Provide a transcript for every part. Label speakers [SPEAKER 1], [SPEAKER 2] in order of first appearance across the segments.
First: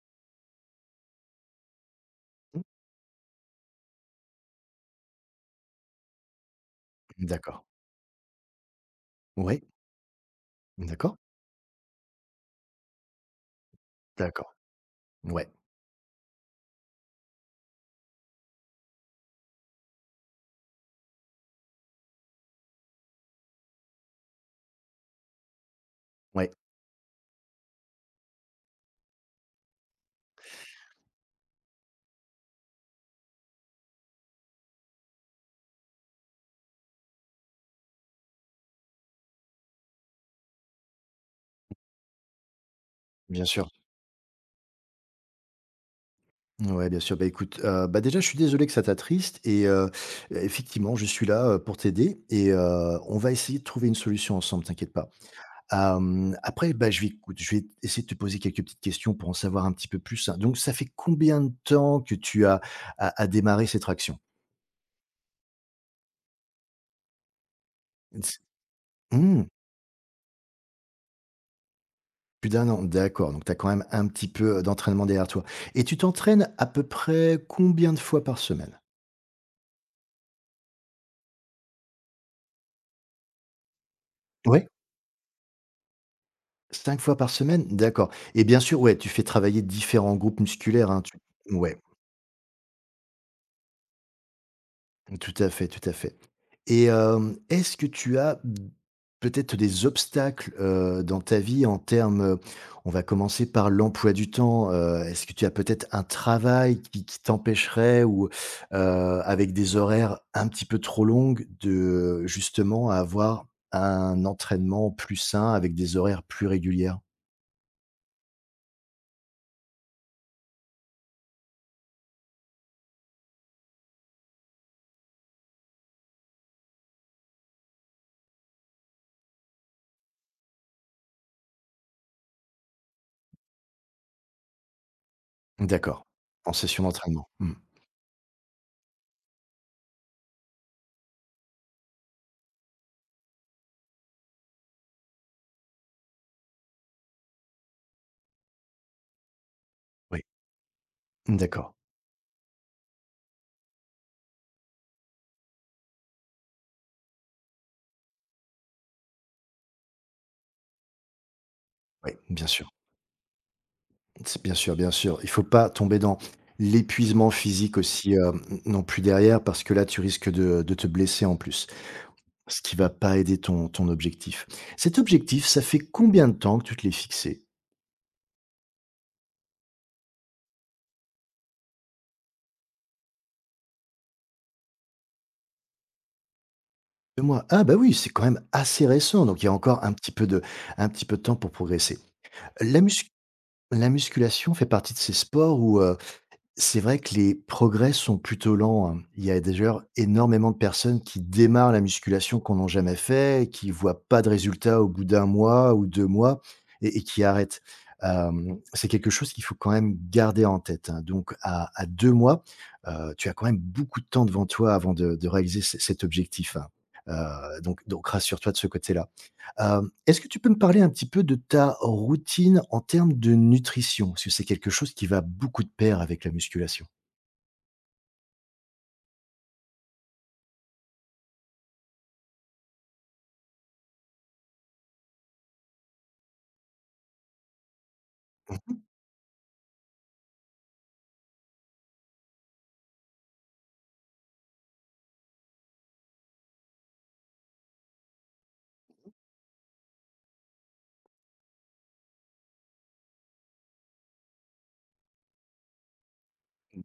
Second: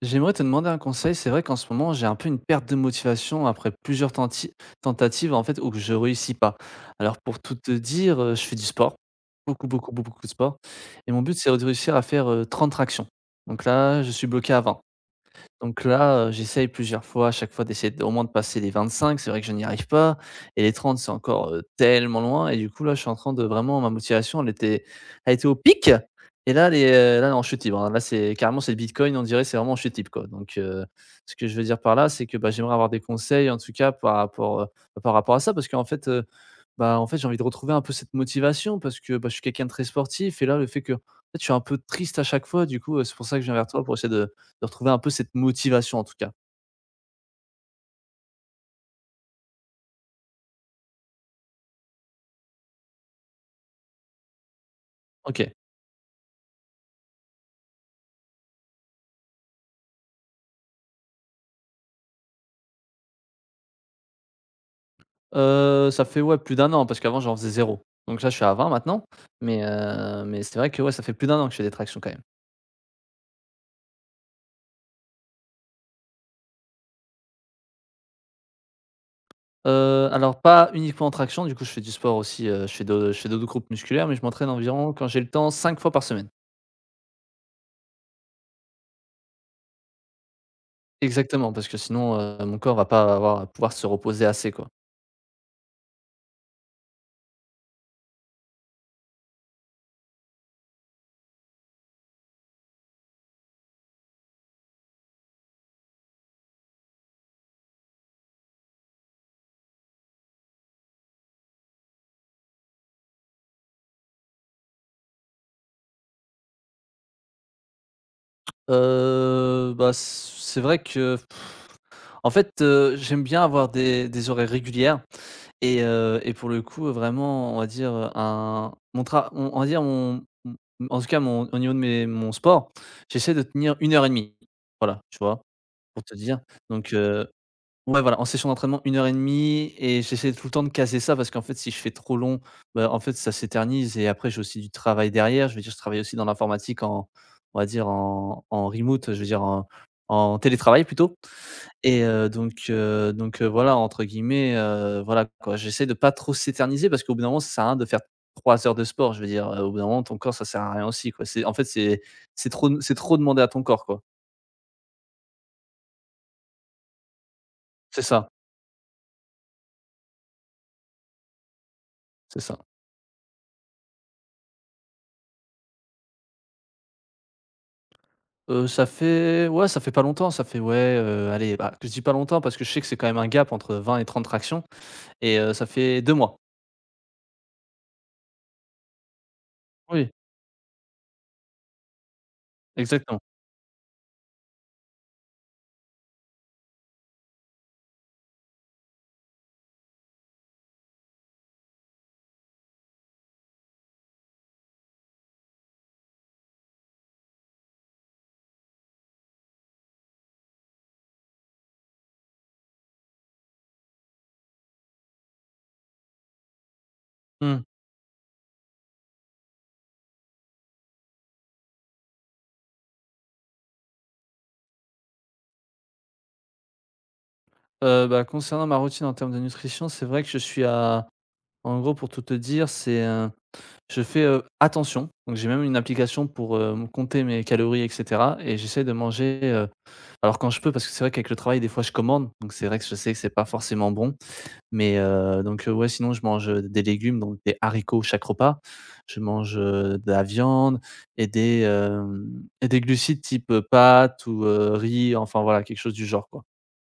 [SPEAKER 1] J'aimerais te demander un conseil. C'est vrai qu'en ce moment, j'ai un peu une
[SPEAKER 2] Mmh.
[SPEAKER 1] perte de motivation après plusieurs tentatives en fait où je réussis pas. Alors pour tout
[SPEAKER 2] D'accord.
[SPEAKER 1] te dire, je fais du sport,
[SPEAKER 2] Ouais.
[SPEAKER 1] beaucoup de sport, et
[SPEAKER 2] D'accord.
[SPEAKER 1] mon but c'est de réussir à faire 30 tractions. Donc là, je suis bloqué
[SPEAKER 2] D'accord.
[SPEAKER 1] à 20.
[SPEAKER 2] Ouais.
[SPEAKER 1] Donc là, j'essaye plusieurs fois, à chaque fois d'essayer de au moins de passer les 25, c'est vrai que je n'y arrive pas et les 30 c'est encore, tellement loin et du coup là, je suis en train de vraiment ma motivation elle était au pic
[SPEAKER 2] Ouais.
[SPEAKER 1] et là les, est, là en chute libre, hein. Là, c'est carrément c'est le bitcoin, on dirait, c'est vraiment en chute libre, quoi. Donc ce que je veux dire par là, c'est que, bah, j'aimerais avoir des conseils en tout cas par rapport, par rapport à ça parce qu'en fait, bah, en fait, j'ai envie de retrouver un peu cette motivation parce que, bah, je suis quelqu'un de très sportif et là, le fait que, en fait, je suis un peu triste à chaque fois, du coup, c'est pour ça que je
[SPEAKER 2] Bien
[SPEAKER 1] viens vers
[SPEAKER 2] sûr.
[SPEAKER 1] toi pour essayer de retrouver un peu cette motivation, en tout cas.
[SPEAKER 2] Ouais, bien sûr. Bah, écoute, bah, déjà, je suis désolé que ça t'attriste et effectivement, je suis là, pour t'aider et on va essayer de trouver une solution ensemble, t'inquiète pas.
[SPEAKER 1] OK.
[SPEAKER 2] Après, bah, je vais écoute, je vais essayer de te poser quelques petites questions pour en savoir un petit peu plus, hein. Donc ça fait combien de temps que tu as démarré cette traction?
[SPEAKER 1] Ça fait, ouais, plus d'un an parce qu'avant, j'en faisais zéro. Donc là,
[SPEAKER 2] S
[SPEAKER 1] je suis à 20 maintenant,
[SPEAKER 2] Mmh.
[SPEAKER 1] mais c'est vrai que, ouais, ça fait plus d'un an que je fais des tractions quand même.
[SPEAKER 2] Plus d'un an. D'accord, donc tu as quand même un petit peu d'entraînement derrière toi et tu t'entraînes à peu près combien de fois par semaine?
[SPEAKER 1] Alors pas uniquement en traction, du coup, je fais du sport aussi, je fais d'autres groupes musculaires, mais je m'entraîne
[SPEAKER 2] Ouais,
[SPEAKER 1] environ, quand j'ai le temps, 5 fois par semaine.
[SPEAKER 2] 5 fois par semaine? D'accord et bien sûr, ouais, tu fais travailler différents groupes musculaires, hein, tu
[SPEAKER 1] Exactement, parce que
[SPEAKER 2] ouais,
[SPEAKER 1] sinon, mon corps va pas avoir pouvoir se reposer assez, quoi.
[SPEAKER 2] tout à fait et est-ce que tu as peut-être des obstacles dans ta vie en termes on va commencer par l'emploi du temps est-ce que tu as peut-être un travail qui t'empêcherait ou avec des horaires un petit peu trop longues de justement avoir un entraînement plus sain avec des horaires plus régulières?
[SPEAKER 1] Bah, c'est vrai que, en fait, j'aime bien avoir des horaires régulières et pour le coup, vraiment, on va dire, un mon tra on va dire mon m en tout cas, mon au niveau de mes mon sport, j'essaie de tenir une heure et demie. Voilà, tu vois? Pour
[SPEAKER 2] D'accord,
[SPEAKER 1] te dire,
[SPEAKER 2] en session
[SPEAKER 1] donc
[SPEAKER 2] d'entraînement. Mmh.
[SPEAKER 1] ouais, voilà, en session d'entraînement une heure et demie, et j'essaie tout le temps de caser ça parce qu'en fait, si je fais trop long, bah, en fait, ça s'éternise et après j'ai aussi du travail derrière. Je veux dire, je travaille aussi dans l'informatique en on va dire en remote, je veux dire en
[SPEAKER 2] Oui,
[SPEAKER 1] en télétravail plutôt
[SPEAKER 2] d'accord.
[SPEAKER 1] et voilà, entre guillemets, voilà quoi. J'essaie de pas trop s'éterniser parce qu'au bout d'un moment, ça sert à rien de faire 3 heures de sport. Je veux dire, au bout d'un moment, ton corps, ça sert à rien aussi quoi. C'est en fait, c'est
[SPEAKER 2] Oui, bien
[SPEAKER 1] c'est
[SPEAKER 2] sûr.
[SPEAKER 1] trop c'est trop demander à ton corps quoi.
[SPEAKER 2] C'est bien sûr, bien sûr. Il faut pas tomber dans l'épuisement physique
[SPEAKER 1] C'est
[SPEAKER 2] aussi
[SPEAKER 1] ça,
[SPEAKER 2] non plus derrière parce que là, tu risques de te blesser en plus,
[SPEAKER 1] c'est ça.
[SPEAKER 2] ce qui va pas aider ton objectif. Cet objectif, ça fait combien de temps que tu te l'es fixé?
[SPEAKER 1] Ça fait ouais, ça fait pas longtemps, ça fait ouais, allez, bah, que je dis pas longtemps parce que je sais que c'est quand même un gap entre 20 et 30 tractions et ça fait 2 mois.
[SPEAKER 2] deux mois. Ah bah, oui, c'est quand même assez récent, donc il y a encore un
[SPEAKER 1] Oui,
[SPEAKER 2] petit peu de un petit peu de temps pour progresser. La muscu
[SPEAKER 1] exactement.
[SPEAKER 2] la musculation fait partie de ces sports où c'est vrai que les progrès sont plutôt lents, hein. Il y a d'ailleurs énormément de personnes qui démarrent la musculation qu'on n'a jamais fait et qui voient pas de résultats au bout d'un mois ou 2 mois et qui arrêtent. C'est quelque chose qu'il faut quand même garder en tête, hein. Donc à deux mois tu as quand même beaucoup de temps devant toi avant de réaliser ce cet objectif, hein. Heu,
[SPEAKER 1] Mmh.
[SPEAKER 2] donc donc rassure-toi de ce côté-là. Est-ce que tu peux me parler un petit peu de ta routine en termes de nutrition? Parce que c'est quelque chose qui va beaucoup de pair avec la musculation.
[SPEAKER 1] Bah, concernant ma routine en termes de nutrition, c'est vrai que je suis à en gros pour tout te dire, c'est, je fais, attention, donc j'ai même une application pour, me compter mes calories et cetera et j'essaie de manger, alors quand je peux parce que c'est vrai qu'avec le travail des fois je commande, donc c'est vrai que je sais que c'est pas forcément bon. Mais ouais, sinon je mange des légumes, donc des haricots chaque repas. Je mange, de la viande et des, hem et des glucides type, pâtes ou riz, enfin voilà, quelque chose du genre, quoi.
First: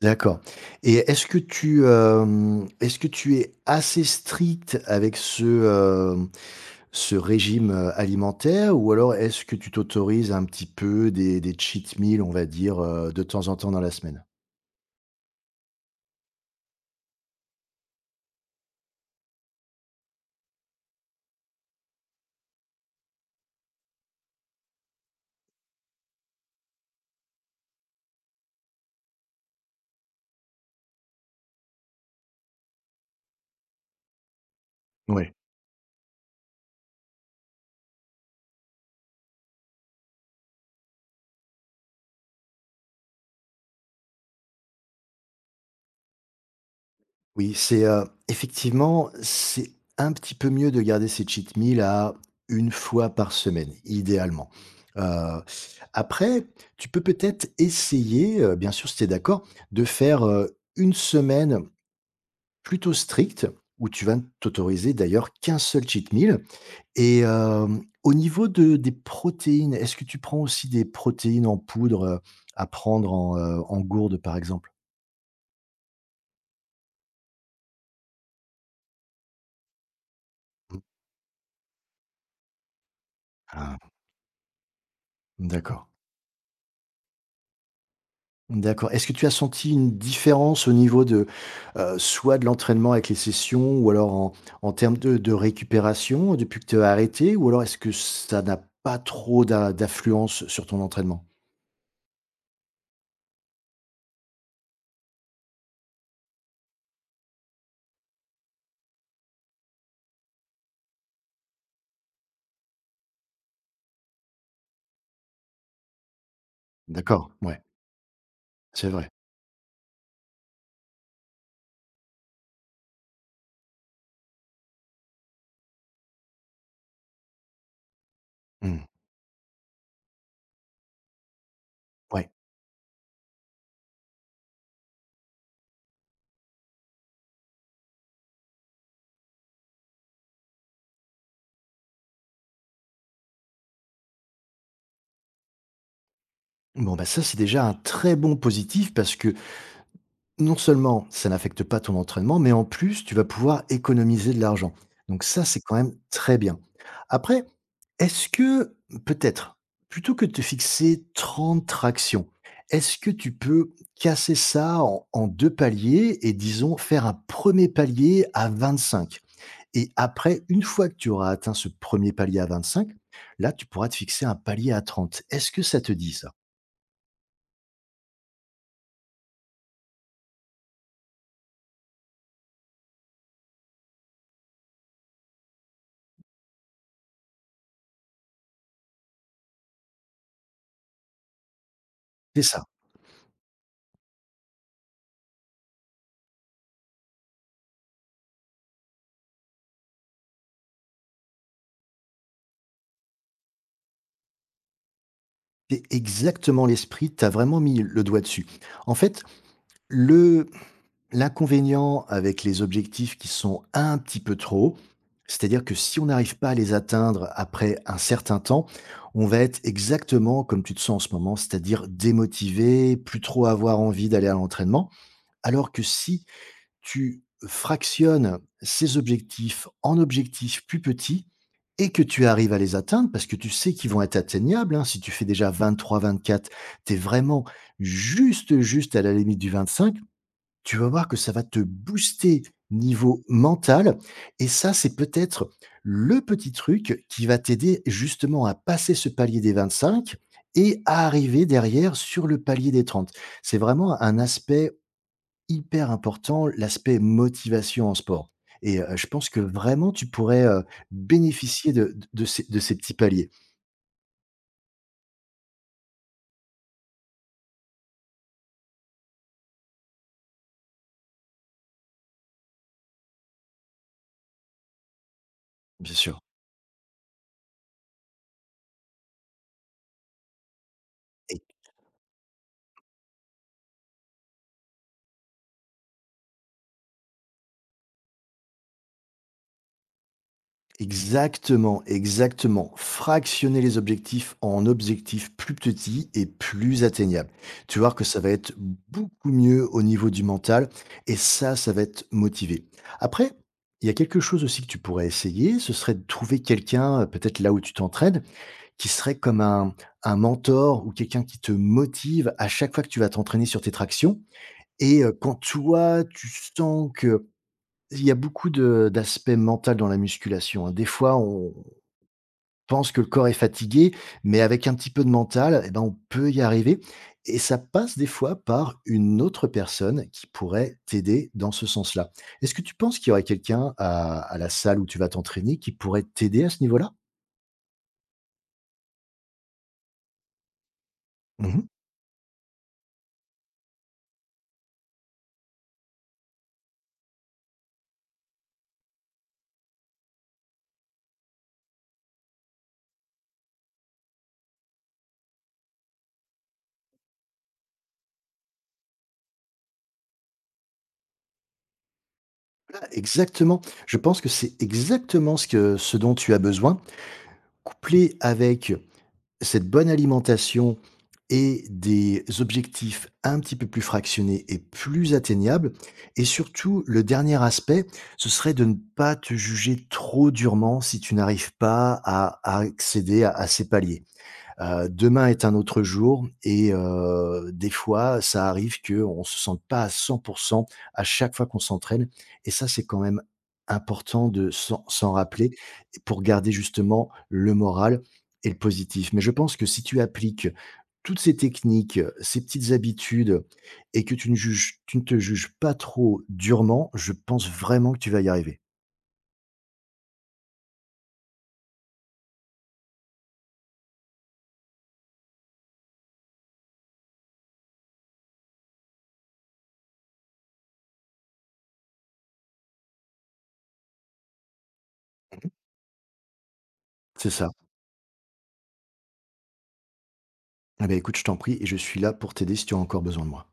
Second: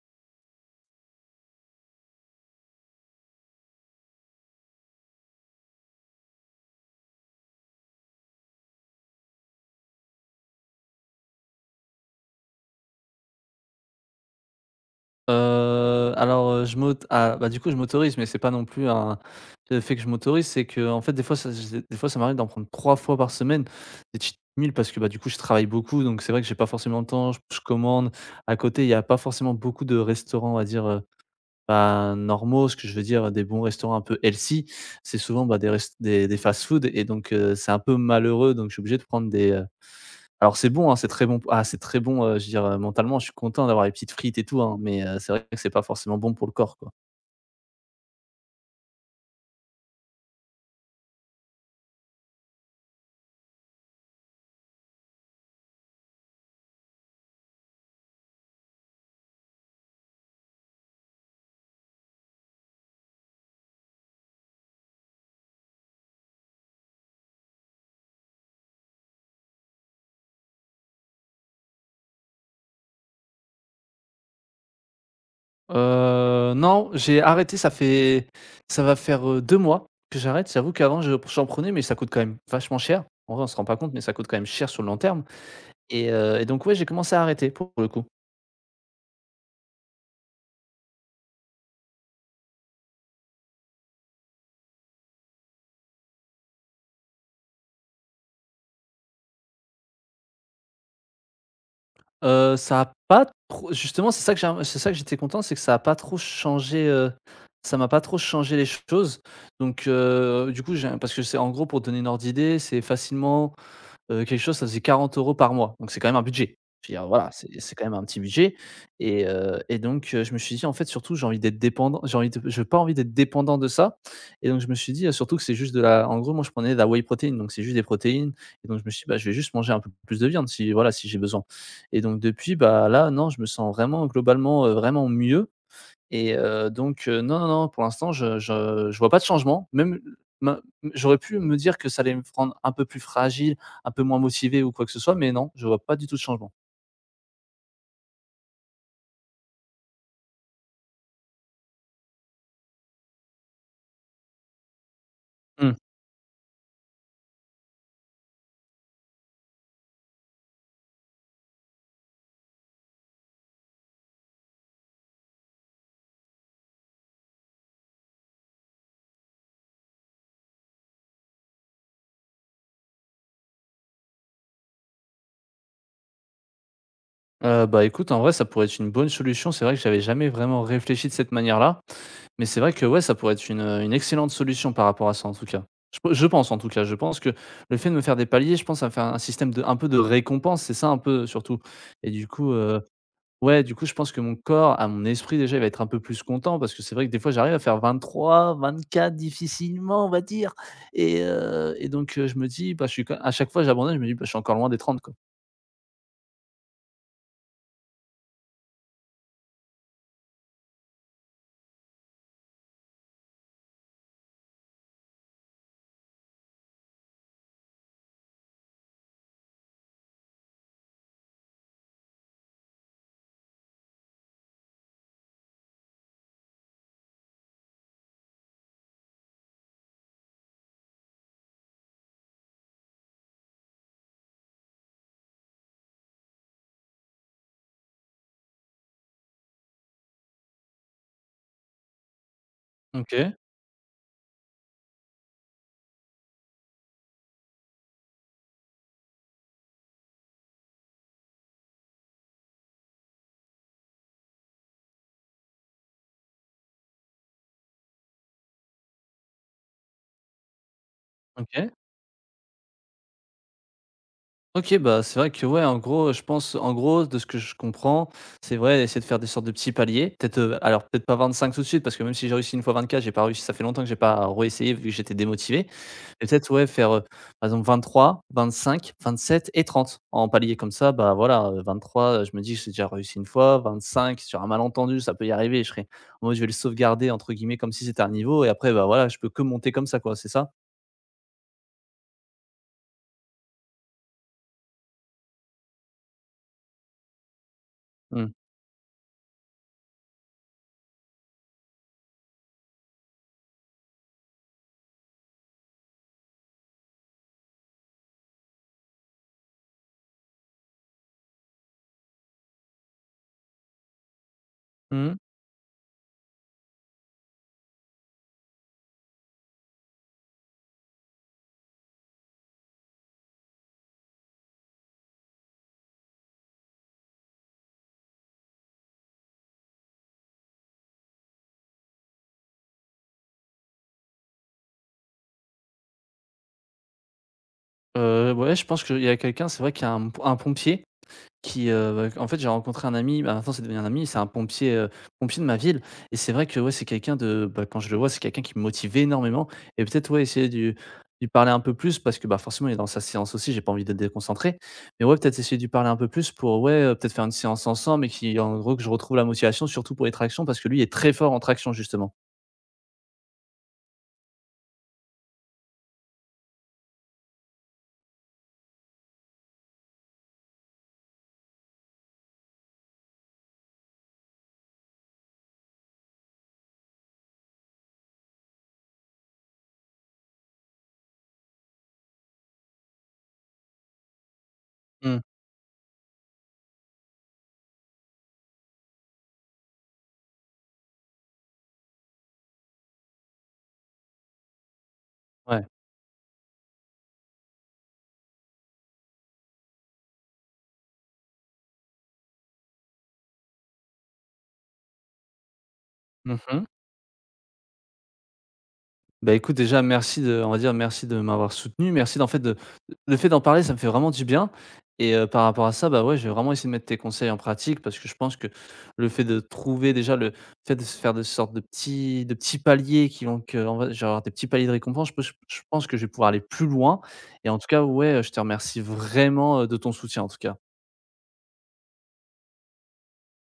[SPEAKER 2] D'accord et est-ce que tu es assez stricte avec ce régime alimentaire? Ou alors est-ce que tu t'autorises un petit peu des cheat meals, on va dire de temps en temps dans la semaine?
[SPEAKER 1] Je m'aut ah, bah, du coup, je m'autorise, mais c'est pas non plus un le fait que je m'autorise, c'est que en fait, des fois, ça z des fois, ça m'arrive d'en prendre 3 fois par semaine, des cheat meals parce que, bah, du coup, je travaille beaucoup, donc c'est vrai que j'ai pas forcément le temps, je commande. À côté, il y a pas forcément beaucoup de restaurants, on va dire, bah, normaux, ce que je veux dire, des bons restaurants un peu healthy, c'est
[SPEAKER 2] Oui.
[SPEAKER 1] souvent, bah, des rest des fast-food et donc c'est un peu malheureux donc je suis obligé de prendre des, alors c'est bon, hein, c'est très bon, je veux dire, mentalement, je suis content d'avoir les petites frites et tout, hein, mais c'est vrai que c'est pas forcément bon pour le corps, quoi.
[SPEAKER 2] Oui, effectivement, c'est un petit peu mieux de garder ces cheat meals à une fois par semaine, idéalement. Heu, après, tu peux peut-être essayer bien sûr si tu es d'accord, de faire une semaine plutôt stricte où tu vas ne t'autoriser d'ailleurs qu'un seul cheat meal et au niveau de des protéines, est-ce que tu prends aussi des protéines en poudre à prendre en gourde, par exemple?
[SPEAKER 1] Non, j'ai arrêté, ça va faire, 2 mois que j'arrête. J'avoue
[SPEAKER 2] Mmh.
[SPEAKER 1] qu'avant je j'en prenais mais ça coûte quand même vachement cher. En vrai, on se rend pas
[SPEAKER 2] Ah,
[SPEAKER 1] compte mais ça coûte quand même cher sur le long terme
[SPEAKER 2] d'accord.
[SPEAKER 1] et donc ouais, j'ai commencé à arrêter pour le coup.
[SPEAKER 2] D'accord. Est-ce que tu as senti une différence au niveau de soit de l'entraînement avec les sessions ou alors en termes de récupération depuis que tu as arrêté? Ou alors est-ce que ça n'a pas trop d'influence sur ton entraînement?
[SPEAKER 1] Ça a pas trop justement, c'est ça que j'étais content, c'est que ça a pas trop changé, ça m'a pas trop changé les choses. Donc, du coup, j'ai parce que c'est en gros, pour donner une ordre d'idée, c'est facilement quelque chose, ça faisait 40 € par mois, donc c'est quand même un budget. Je veux dire, voilà,
[SPEAKER 2] D'accord,
[SPEAKER 1] c'est
[SPEAKER 2] ouais,
[SPEAKER 1] c'est quand même un petit budget
[SPEAKER 2] c'est vrai.
[SPEAKER 1] et donc je me suis dit: «En fait, surtout, j'ai envie de j'ai pas envie d'être dépendant de ça», et donc je me suis dit, surtout que c'est juste de la en gros, moi, je prenais de la whey protéine, donc c'est juste des protéines et donc je
[SPEAKER 2] Mmh,
[SPEAKER 1] me suis dit: «Bah, je vais juste manger un peu plus de viande si, voilà, si j'ai besoin». Et donc
[SPEAKER 2] ouais.
[SPEAKER 1] depuis, bah, là, non, je me sens vraiment globalement, vraiment mieux et non, pour l'instant, je vois pas de changement. Même ma j'aurais pu me dire que ça allait me rendre un peu plus fragile, un peu moins motivé ou quoi que ce soit, mais non, je vois pas du tout de changement.
[SPEAKER 2] Bon, bah, ça, c'est déjà un très bon positif parce que non seulement ça n'affecte pas ton entraînement, mais en plus, tu vas pouvoir économiser de l'argent. Donc ça, c'est
[SPEAKER 1] Mmh.
[SPEAKER 2] quand même très bien. Après, est-ce que peut-être, plutôt que de te fixer 30 tractions, est-ce que tu peux casser ça en deux paliers et disons faire un premier palier à 25. Et après, une fois que tu auras atteint ce premier palier à 25, là, tu pourras te fixer un palier à 30. Est-ce que ça te dit ça?
[SPEAKER 1] Bah, écoute, en vrai, ça pourrait être une bonne solution. C'est vrai que j'avais jamais vraiment réfléchi de cette manière-là, mais c'est vrai que, ouais, ça pourrait être une excellente solution par rapport à ça, en tout cas. Je pense, en tout cas. Je pense que le fait de me faire des paliers, je pense, à faire un système de un peu de récompense, c'est ça un peu surtout et du
[SPEAKER 2] C'est
[SPEAKER 1] coup,
[SPEAKER 2] ça.
[SPEAKER 1] ouais, du coup, je pense que mon corps, à mon esprit déjà, il va être un peu plus content parce que c'est vrai que des fois, j'arrive à faire 23, 24 difficilement, on va dire et donc je me dis, bah, je suis quand à chaque fois, j'abandonne, je me dis: «Bah, je suis encore loin des 30, quoi».
[SPEAKER 2] C'est exactement l'esprit, tu as vraiment mis le doigt dessus. En fait, le l'inconvénient avec les objectifs qui sont un petit peu trop, c'est-à-dire que si on n'arrive pas à les atteindre après un certain temps, on va être exactement comme tu te sens en ce moment, c'est-à-dire démotivé, plus trop avoir envie d'aller à l'entraînement. Alors que si tu fractionnes ces objectifs en objectifs plus petits et que tu arrives à les atteindre, parce que tu sais qu'ils vont être atteignables, hein, si tu fais déjà 23, 24, tu es vraiment juste, juste à la limite du 25. Tu vas voir que ça va te booster niveau
[SPEAKER 1] OK,
[SPEAKER 2] mental et ça, c'est peut-être le petit truc qui va t'aider justement à passer ce palier des 25 et à arriver derrière sur le palier des 30. C'est vraiment un aspect hyper important, l'aspect motivation en sport et je pense que vraiment tu pourrais
[SPEAKER 1] OK.
[SPEAKER 2] bénéficier de ces petits paliers,
[SPEAKER 1] OK, bah, c'est vrai que ouais, en gros, de ce que je comprends, c'est vrai, essayer de faire des sortes de petits paliers. Peut-être, alors peut-être pas 25 tout de suite parce que même si j'ai réussi une fois 24 j'ai pas réussi ça fait longtemps que j'ai pas réessayé vu que j'étais démotivé.
[SPEAKER 2] bien sûr.
[SPEAKER 1] Mais peut-être, ouais, faire, par exemple 23, 25, 27 et 30 en palier comme ça, bah, voilà, 23 je me dis: que «J'ai déjà réussi une fois», 25 sur un malentendu, ça peut y arriver, je serai moi je vais le «sauvegarder» entre guillemets comme si c'était un niveau et après, bah, voilà, je peux que monter comme ça quoi, c'est ça?
[SPEAKER 2] Exactement, exactement. Fractionner les objectifs en objectifs plus petits et plus atteignables. Tu vois que ça
[SPEAKER 1] Mmh.
[SPEAKER 2] va être beaucoup mieux au niveau du mental et ça va être motivé. Après, il y a quelque chose aussi que tu pourrais essayer, ce serait de trouver quelqu'un peut-être là où tu t'entraînes, qui serait comme un mentor ou quelqu'un qui te motive à chaque fois que tu vas t'entraîner sur tes tractions. Et
[SPEAKER 1] Mmh.
[SPEAKER 2] quand toi, tu sens que il y a beaucoup de d'aspect mental dans la musculation, hein. Des fois, on pense que le corps est fatigué, mais avec un petit peu de mental, eh ben, on peut y arriver et ça passe des fois par une autre personne qui pourrait t'aider dans ce sens-là. Est-ce que tu penses qu'il y aurait quelqu'un à la salle où tu vas t'entraîner qui pourrait t'aider à ce niveau-là?
[SPEAKER 1] Ouais, je pense qu'il y a quelqu'un, c'est vrai qu'il y a un pompier
[SPEAKER 2] Mmh.
[SPEAKER 1] qui, bah, en fait, j'ai rencontré un ami, bah, maintenant c'est devenu un ami, c'est un pompier, pompier de ma ville et c'est vrai que, ouais, c'est quelqu'un de, bah, quand je le vois, c'est quelqu'un qui me motive énormément et peut-être, ouais, essayer de lui parler un peu plus parce que, bah, forcément, il est dans sa séance aussi, j'ai pas envie de le déconcentrer. Mais ouais, peut-être essayer de lui parler un peu plus pour, ouais, peut-être faire une séance ensemble et qui, en gros, que je retrouve la motivation surtout pour les tractions parce que lui est très fort en traction justement.
[SPEAKER 2] Ah, exactement. Je pense que c'est exactement ce dont tu as besoin, couplé avec cette bonne alimentation et des objectifs un petit peu plus fractionnés et plus atteignables et surtout le dernier aspect, ce serait de ne pas te juger trop durement si tu n'arrives pas à à accéder à ces paliers. Heu,
[SPEAKER 1] Mmh,
[SPEAKER 2] demain est un autre jour et des fois, ça arrive qu'on ne se sente pas à 100 à chaque fois qu'on s'entraîne et ça, c'est quand même important de s'en rappeler
[SPEAKER 1] ouais.
[SPEAKER 2] pour garder justement le moral et le positif. Mais je pense que si tu appliques toutes ces techniques, ces petites habitudes et que tu ne te juges pas trop
[SPEAKER 1] Mmh.
[SPEAKER 2] durement, je pense vraiment que tu vas y arriver.
[SPEAKER 1] Bah, écoute, déjà, merci de on va dire, merci de m'avoir soutenu. Merci d'en fait de le fait d'en parler, ça me fait vraiment du bien et par rapport à ça, bah, ouais, j'ai vraiment essayé de mettre tes conseils en pratique parce que je pense que le fait de trouver déjà le fait de se faire de sortes de petits paliers qui vont que on va je vais avoir des petits paliers de récompense, je pense que je vais pouvoir aller plus loin
[SPEAKER 2] C'est
[SPEAKER 1] et
[SPEAKER 2] ça.
[SPEAKER 1] en tout cas, ouais, je te remercie vraiment, de ton soutien, en tout cas.
[SPEAKER 2] Eh bien écoute, je t'en prie et je suis là pour t'aider si tu as encore besoin de moi.